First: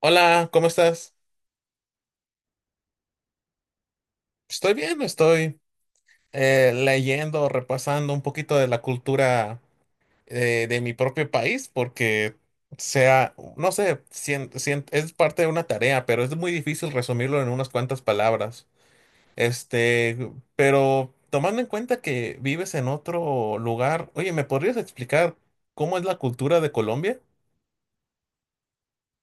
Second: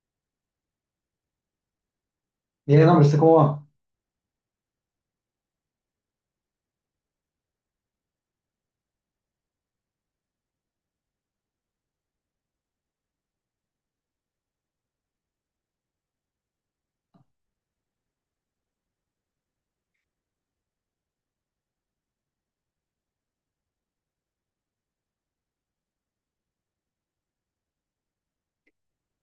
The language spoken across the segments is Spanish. Hola, ¿cómo estás? Bien, hombre, ¿usted cómo va? Estoy bien, estoy leyendo, repasando un poquito de la cultura de mi propio país, porque sea, no sé, es parte de una tarea, pero es muy difícil resumirlo en unas cuantas palabras. Pero tomando en cuenta que vives en otro lugar, oye, ¿me podrías explicar cómo es la cultura de Colombia?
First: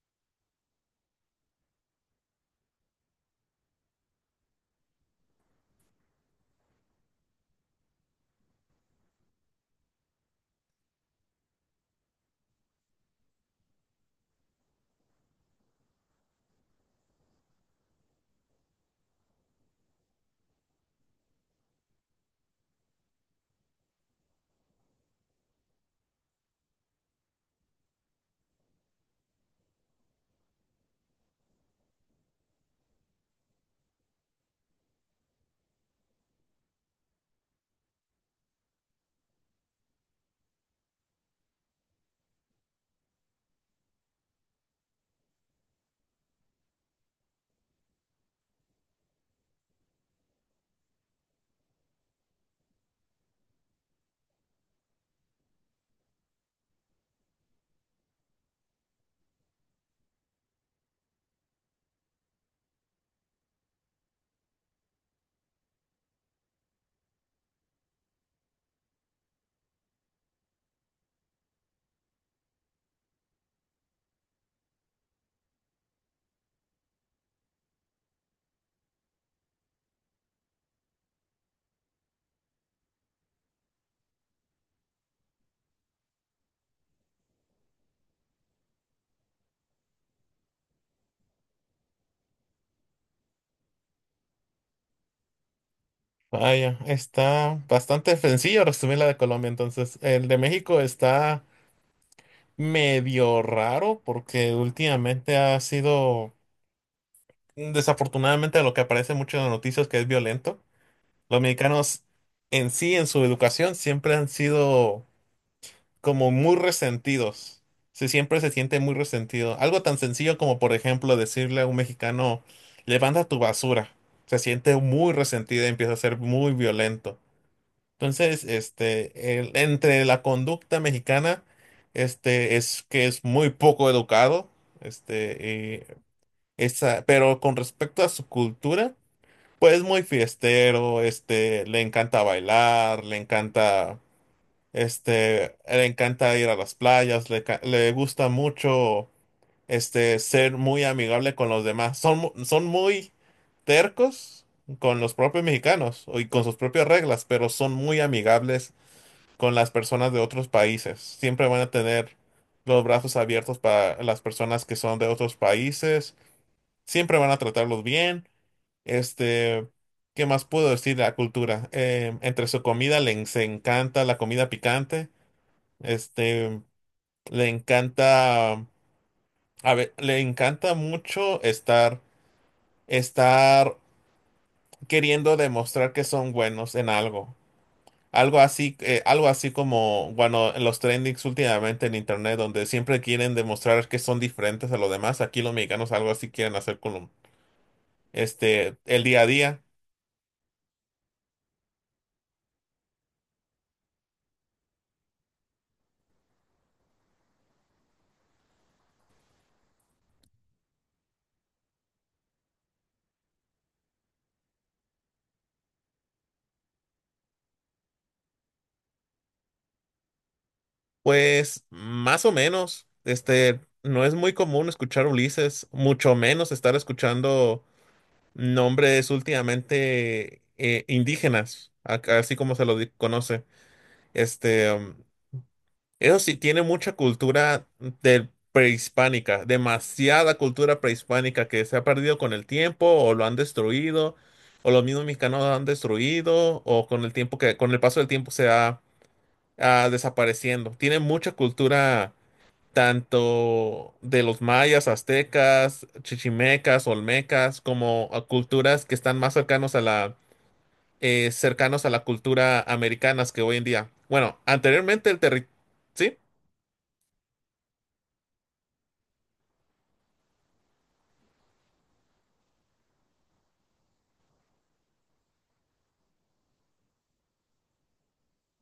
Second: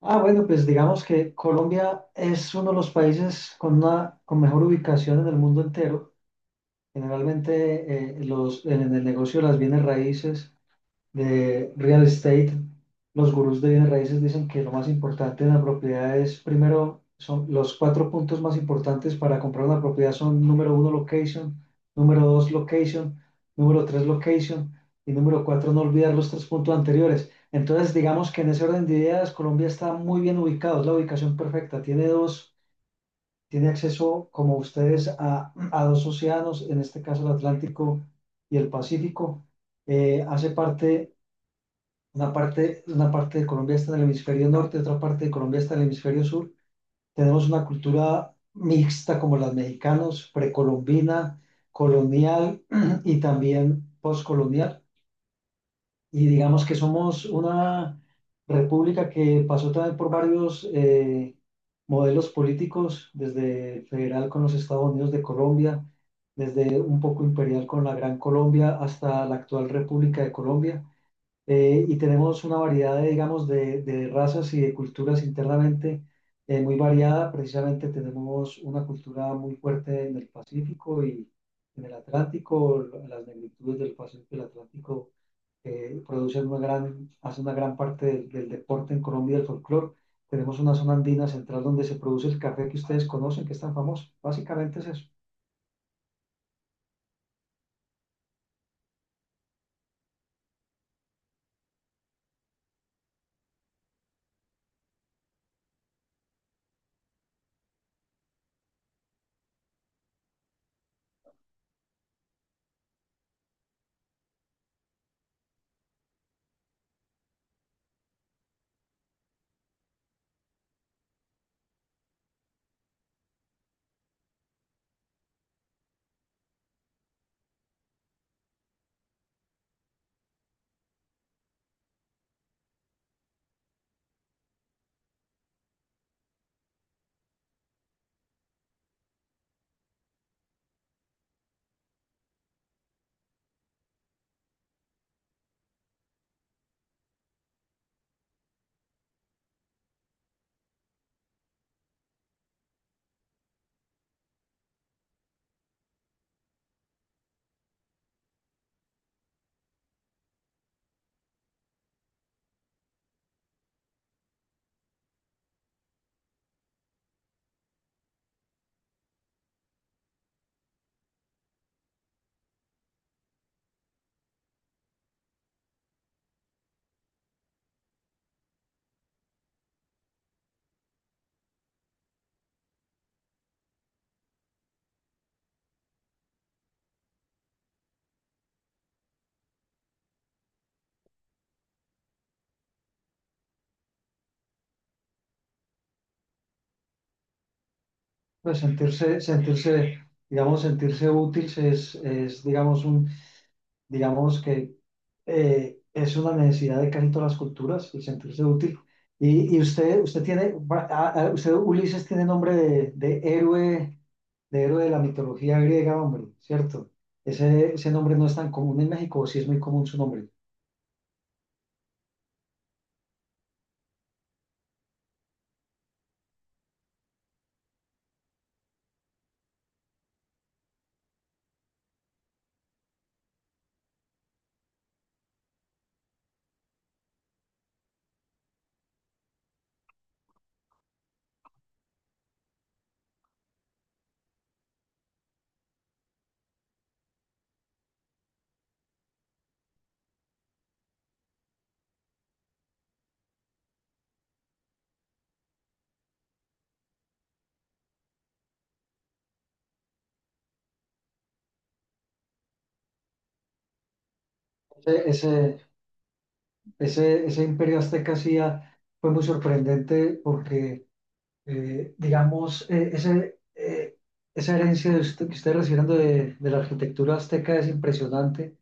Ah, bueno, pues digamos que Colombia es uno de los países con una con mejor ubicación en el mundo entero. Generalmente en el negocio de las bienes raíces de real estate, los gurús de bienes raíces dicen que lo más importante en la propiedad es, primero, son los cuatro puntos más importantes para comprar una propiedad son número uno, location, número dos, location, número tres, location y número cuatro, no olvidar los tres puntos anteriores. Entonces, digamos que en ese orden de ideas, Colombia está muy bien ubicado, es la ubicación perfecta, tiene acceso, como ustedes, a dos océanos, en este caso el Atlántico y el Pacífico. Hace parte una parte de Colombia está en el hemisferio norte, otra parte de Colombia está en el hemisferio sur. Tenemos una cultura mixta como los mexicanos, precolombina, colonial y también postcolonial. Y digamos que somos una república que pasó también por varios modelos políticos, desde federal con los Estados Unidos de Colombia, desde un poco imperial con la Gran Colombia hasta la actual República de Colombia, y tenemos una variedad de, digamos, de razas y de culturas internamente, muy variada. Precisamente tenemos una cultura muy fuerte en el Pacífico y en el Atlántico. Las negritudes del Pacífico y el Atlántico producen una gran, hacen una gran parte del deporte en Colombia y del folclore. Tenemos una zona andina central donde se produce el café que ustedes conocen, que es tan famoso. Básicamente es eso. Vaya, está bastante sencillo resumir la de Colombia, entonces. El de México está medio raro porque últimamente ha sido, desafortunadamente, lo que aparece mucho en las noticias que es violento. Los mexicanos en sí, en su educación, siempre han sido como muy resentidos. Se Siempre se siente muy resentido. Algo tan sencillo como, por ejemplo, decirle a un mexicano, levanta tu basura. Se siente muy resentido y empieza a ser muy violento. Entonces, entre la conducta mexicana, es que es muy poco educado, este, pero con respecto a su cultura, pues es muy fiestero, le encanta bailar, le encanta ir a las playas, le gusta mucho, ser muy amigable con los demás. Son muy tercos con los propios mexicanos y con sus propias reglas, pero son muy amigables con las personas de otros países. Siempre van a tener los brazos abiertos para las personas que son de otros países. Siempre van a tratarlos bien. Este, ¿qué más puedo decir de la cultura? Entre su comida les encanta la comida picante. Este, le encanta, a ver, le encanta mucho estar queriendo demostrar que son buenos en algo. Algo así como, bueno, en los trendings últimamente en internet, donde siempre quieren demostrar que son diferentes a los demás, aquí los mexicanos algo así quieren hacer Pues el día a día. sentirse, digamos, sentirse útil es digamos, un... Digamos que es una necesidad de casi todas las culturas el sentirse útil. Y usted tiene, usted, Ulises, tiene nombre de héroe, de héroe de la mitología griega, hombre, ¿cierto? Ese nombre no es tan común en México, o sí es muy común su nombre. Pues más o menos, no es muy común escuchar Ulises, mucho menos estar escuchando nombres últimamente indígenas, así como conoce. Este, um, Eso sí, tiene mucha cultura del prehispánica, demasiada cultura prehispánica que se ha perdido con el tiempo o lo han destruido, o los mismos mexicanos lo han destruido, o con el tiempo que, con el paso del tiempo se ha desapareciendo. Tiene mucha cultura tanto de los mayas, aztecas, chichimecas, olmecas, como a culturas que están más cercanos a la cultura americanas que hoy en día. Bueno, Ese, anteriormente el ese, territorio. Ese imperio azteca sí fue muy sorprendente porque digamos, esa herencia de que ustedes recibieron de la arquitectura azteca es impresionante.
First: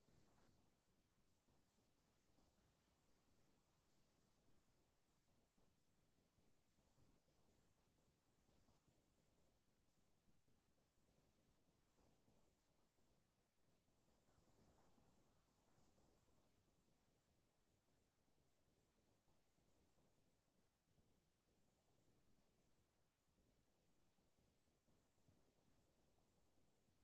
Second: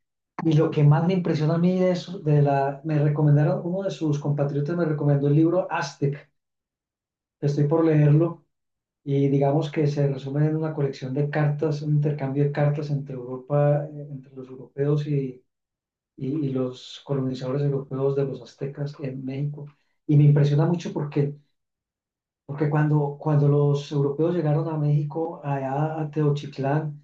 Y lo que más me impresiona a mí de eso, de la, me recomendaron, uno de sus compatriotas me recomendó el libro Aztec, estoy por leerlo, y digamos que se resume en una colección de cartas, un intercambio de cartas entre Europa, entre los europeos y, y los colonizadores europeos de los aztecas en México. Y me impresiona mucho porque cuando los europeos llegaron a México, allá a Teochitlán,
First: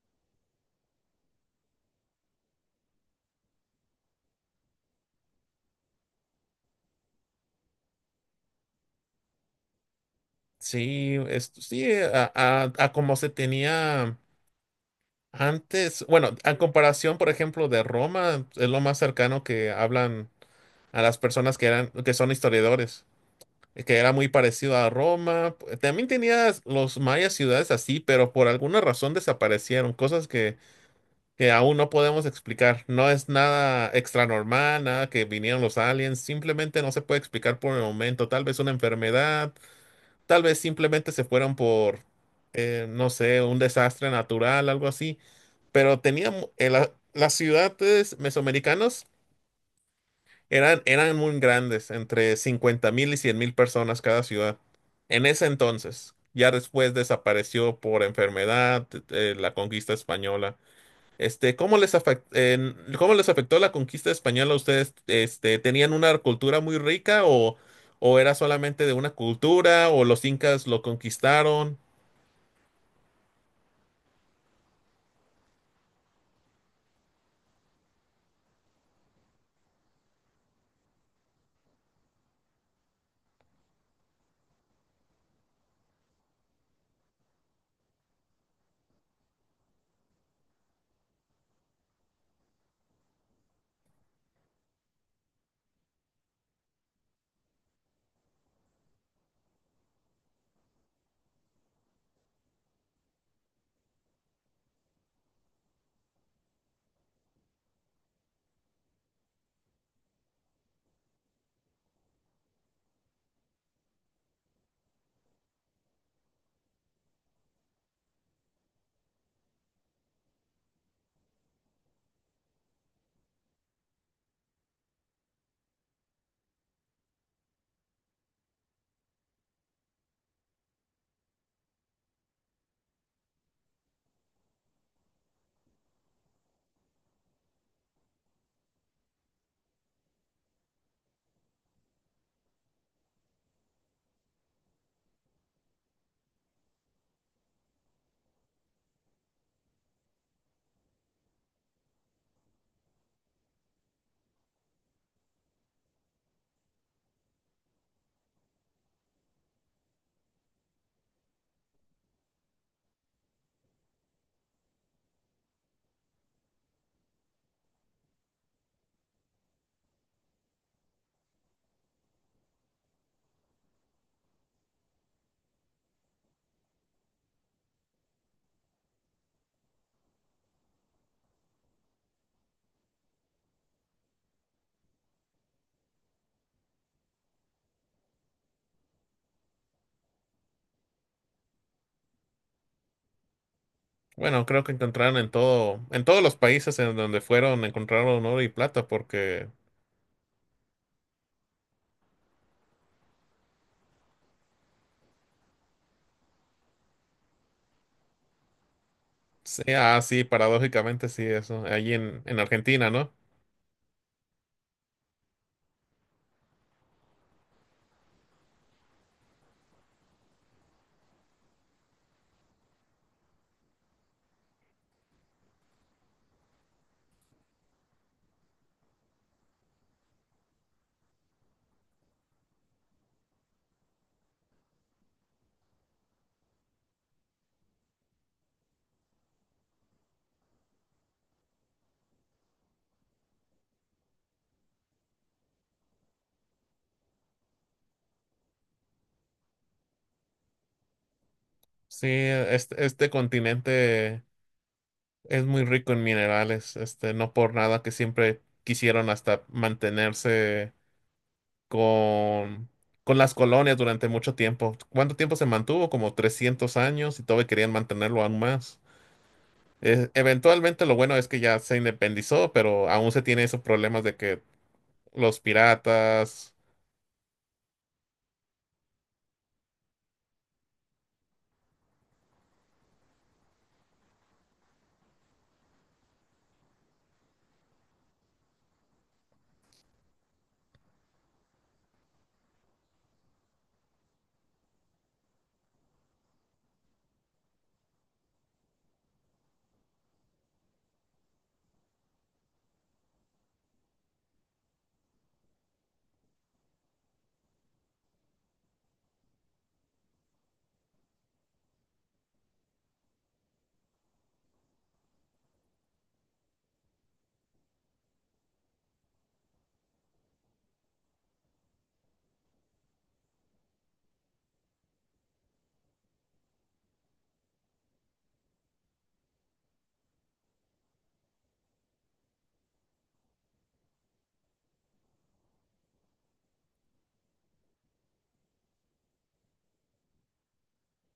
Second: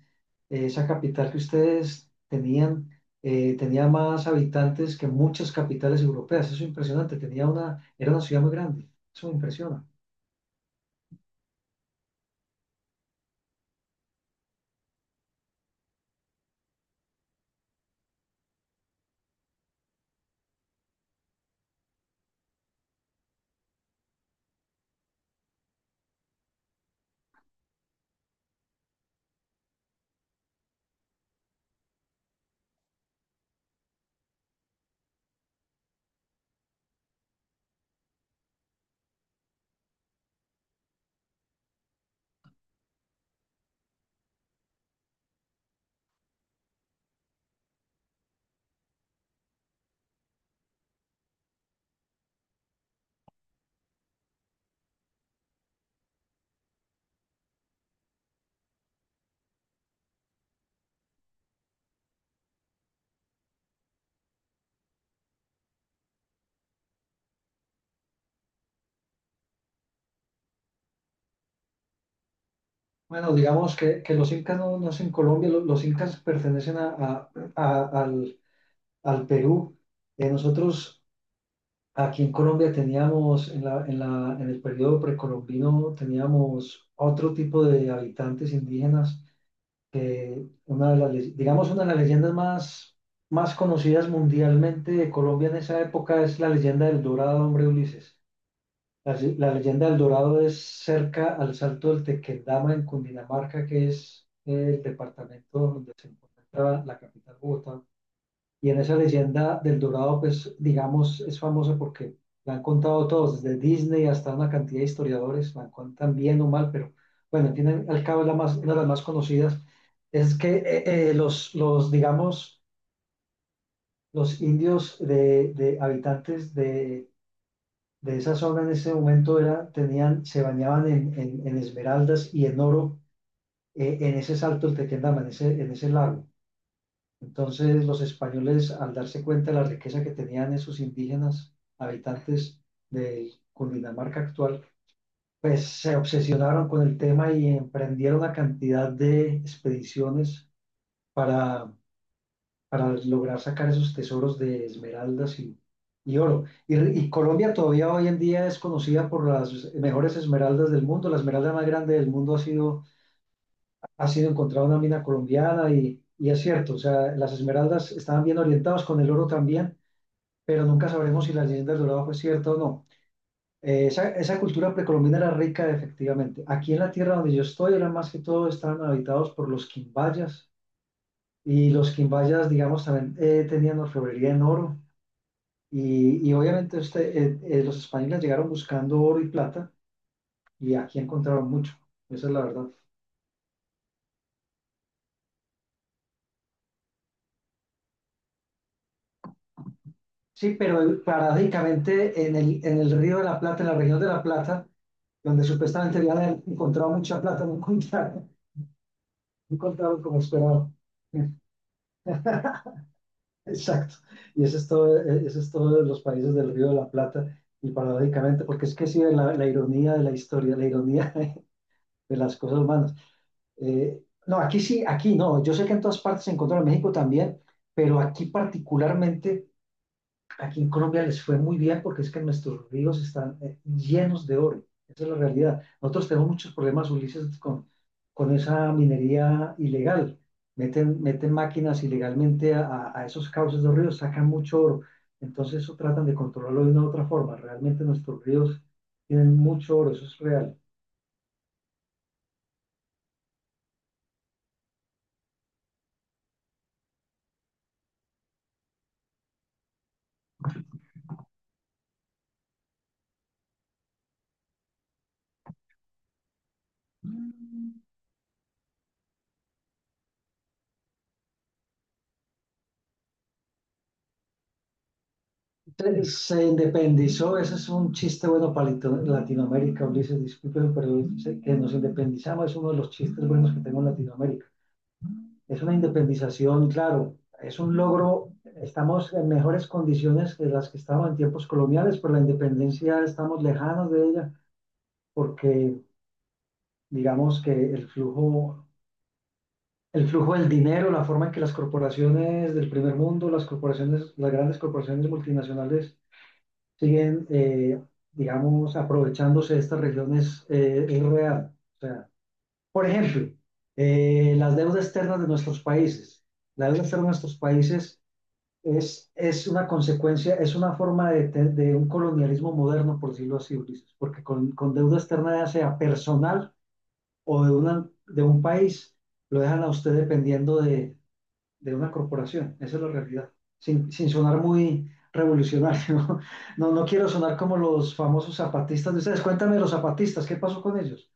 esa capital que ustedes tenían, tenía más habitantes que muchas capitales europeas. Eso es impresionante. Era una ciudad muy grande. Eso me impresiona. Sí, esto sí, a como se tenía antes, bueno, en comparación, por ejemplo, de Roma, es lo más cercano que hablan a las personas que eran, que son historiadores, que era muy parecido a Roma. También tenías los mayas ciudades así, pero por alguna razón desaparecieron, cosas que aún no podemos explicar. No es nada extra normal, nada que vinieron los aliens, simplemente no se puede explicar por el momento, tal vez una enfermedad. Tal vez simplemente se fueron por, no sé, un desastre natural, algo así. Pero tenía, eh, las ciudades mesoamericanas eran muy grandes, entre 50 mil y 100 mil personas cada ciudad. En ese entonces, ya después desapareció por enfermedad, la conquista española. ¿Cómo les cómo les afectó la conquista española a ustedes? ¿Tenían una cultura muy rica o era solamente de una cultura o los incas lo conquistaron? Bueno, digamos que los incas no es en Colombia, incas pertenecen a, al, al Perú. Nosotros aquí en Colombia teníamos, en el periodo precolombino, teníamos otro tipo de habitantes indígenas, una de digamos, una de las leyendas más, más conocidas mundialmente de Colombia en esa época es la leyenda del Dorado, hombre Ulises. La leyenda del Dorado es cerca al Salto del Tequendama en Cundinamarca, que es el departamento donde se encuentra la capital Bogotá. Y en esa leyenda del Dorado, pues digamos, es famosa porque la han contado todos, desde Disney hasta una cantidad de historiadores, la cuentan bien o mal, pero bueno, al fin y al cabo es la más, una de las más conocidas. Es que digamos, los indios de habitantes de esa zona en ese momento era, tenían, se bañaban en esmeraldas y en oro, en ese salto, el Tequendama, en en ese lago. Entonces los españoles, al darse cuenta de la riqueza que tenían esos indígenas habitantes de Cundinamarca actual, pues se obsesionaron con el tema y emprendieron una cantidad de expediciones para, para lograr sacar esos tesoros de esmeraldas y oro. Y Colombia todavía hoy en día es conocida por las mejores esmeraldas del mundo. La esmeralda más grande del mundo ha sido encontrada una mina colombiana y es cierto, o sea, las esmeraldas estaban bien orientadas con el oro también, pero nunca sabremos si la leyenda del dorado fue cierta o no. Esa cultura precolombina era rica efectivamente. Aquí en la tierra donde yo estoy, eran más que todo, estaban habitados por los quimbayas y los quimbayas, digamos, también tenían orfebrería en oro. Y obviamente este, los españoles llegaron buscando oro y plata y aquí encontraron mucho. Esa es la verdad. Bueno, creo que encontraron en todo, en todos los países en donde fueron, encontraron oro y plata, porque Sí, pero paradójicamente en el Río de la Plata, en la región de La Plata, donde supuestamente habían encontrado mucha plata, no encontraron, no sí, encontraron como sí, esperaban. paradójicamente sí, eso, allí en Argentina, ¿no? Exacto. Y eso es todo de los países del Río de la Plata. Y paradójicamente, porque es que sí, la ironía de la historia, la ironía de las cosas humanas. No, aquí sí, aquí no. Yo sé que en todas partes se encontró en México también, pero aquí particularmente aquí en Colombia les fue muy bien porque es que nuestros ríos están llenos de oro. Esa es la realidad. Nosotros tenemos muchos problemas, Ulises, con esa minería ilegal. Meten máquinas ilegalmente a esos cauces de los ríos, sacan mucho oro. Entonces eso tratan de controlarlo de una u otra forma. Realmente nuestros ríos tienen mucho oro, eso es real. Sí, este continente es muy rico en minerales, no por nada que siempre quisieron hasta mantenerse con, con las colonias durante mucho tiempo. ¿Cuánto tiempo se mantuvo? Como 300 años y todavía querían mantenerlo aún más. Eventualmente lo bueno es que ya se independizó, pero aún se tiene esos problemas de que los Entonces, se piratas. independizó, ese es un chiste bueno para Latinoamérica, Ulises, disculpen, pero que nos independizamos es uno de los chistes buenos que tengo en Latinoamérica. Es una independización, claro, es un logro, estamos en mejores condiciones que las que estaban en tiempos coloniales, pero la independencia estamos lejanos de ella porque digamos que el flujo del dinero, la forma en que las corporaciones del primer mundo, las corporaciones, las grandes corporaciones multinacionales siguen, digamos, aprovechándose de estas regiones, es real. O sea, por ejemplo, las deudas externas de nuestros países. La deuda externa de nuestros países es una consecuencia, es una forma de, de un colonialismo moderno, por decirlo así, Ulises, porque con deuda externa, ya sea personal o de un país, lo dejan a usted dependiendo de una corporación. Esa es la realidad, sin, sin sonar muy revolucionario. No, no quiero sonar como los famosos zapatistas de ustedes. Cuéntame los zapatistas, ¿qué pasó con ellos?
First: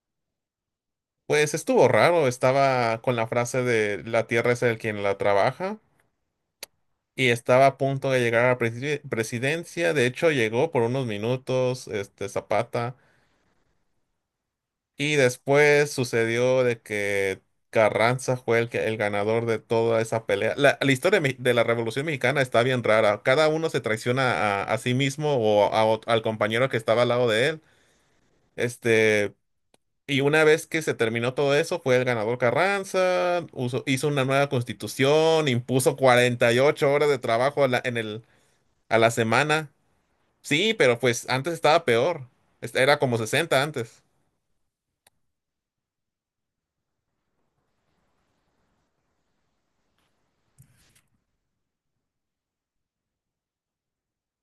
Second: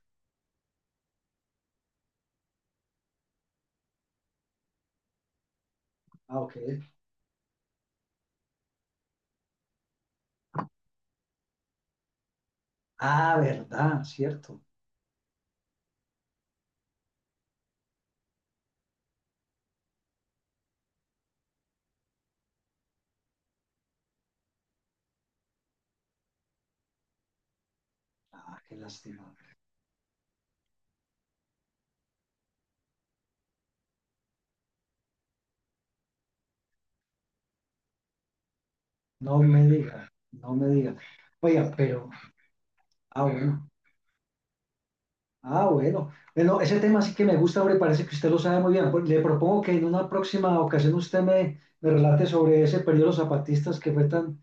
Pues estuvo raro, estaba con la frase de la tierra es el quien la trabaja Ah, ok. y estaba a punto de llegar a la presidencia, de hecho llegó por unos minutos, este Zapata, Ah, verdad, cierto. y después sucedió de que Carranza fue el ganador de toda esa pelea. La historia de la Revolución Mexicana está bien rara, cada uno se traiciona a sí mismo o al compañero que estaba al lado de él. Ah, qué lástima. Este, Y una vez que se terminó todo eso, fue el ganador Carranza, hizo una nueva constitución, impuso 48 horas de trabajo a la No me semana. diga, no me Sí, diga. pero pues antes Oiga, estaba pero, peor. Era como ah, 60 bueno. antes. Ah, bueno. Bueno, ese tema sí que me gusta, hombre, parece que usted lo sabe muy bien. Pues, le propongo que en una próxima ocasión usted me relate sobre ese periodo de los zapatistas que fue tan,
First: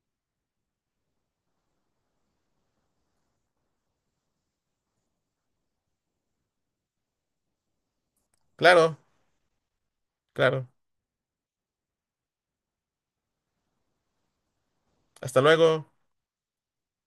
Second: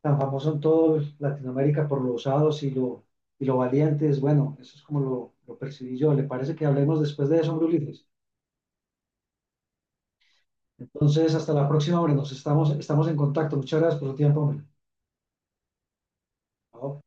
tan famoso en toda Latinoamérica por los osados y y lo valientes. Bueno, eso es como lo percibí yo. ¿Le parece que hablemos después de eso, hombre, Ulises? Claro, claro. Entonces, hasta la próxima, hombre, nos estamos en contacto. Muchas gracias por su tiempo, hombre. Hasta luego. Chao.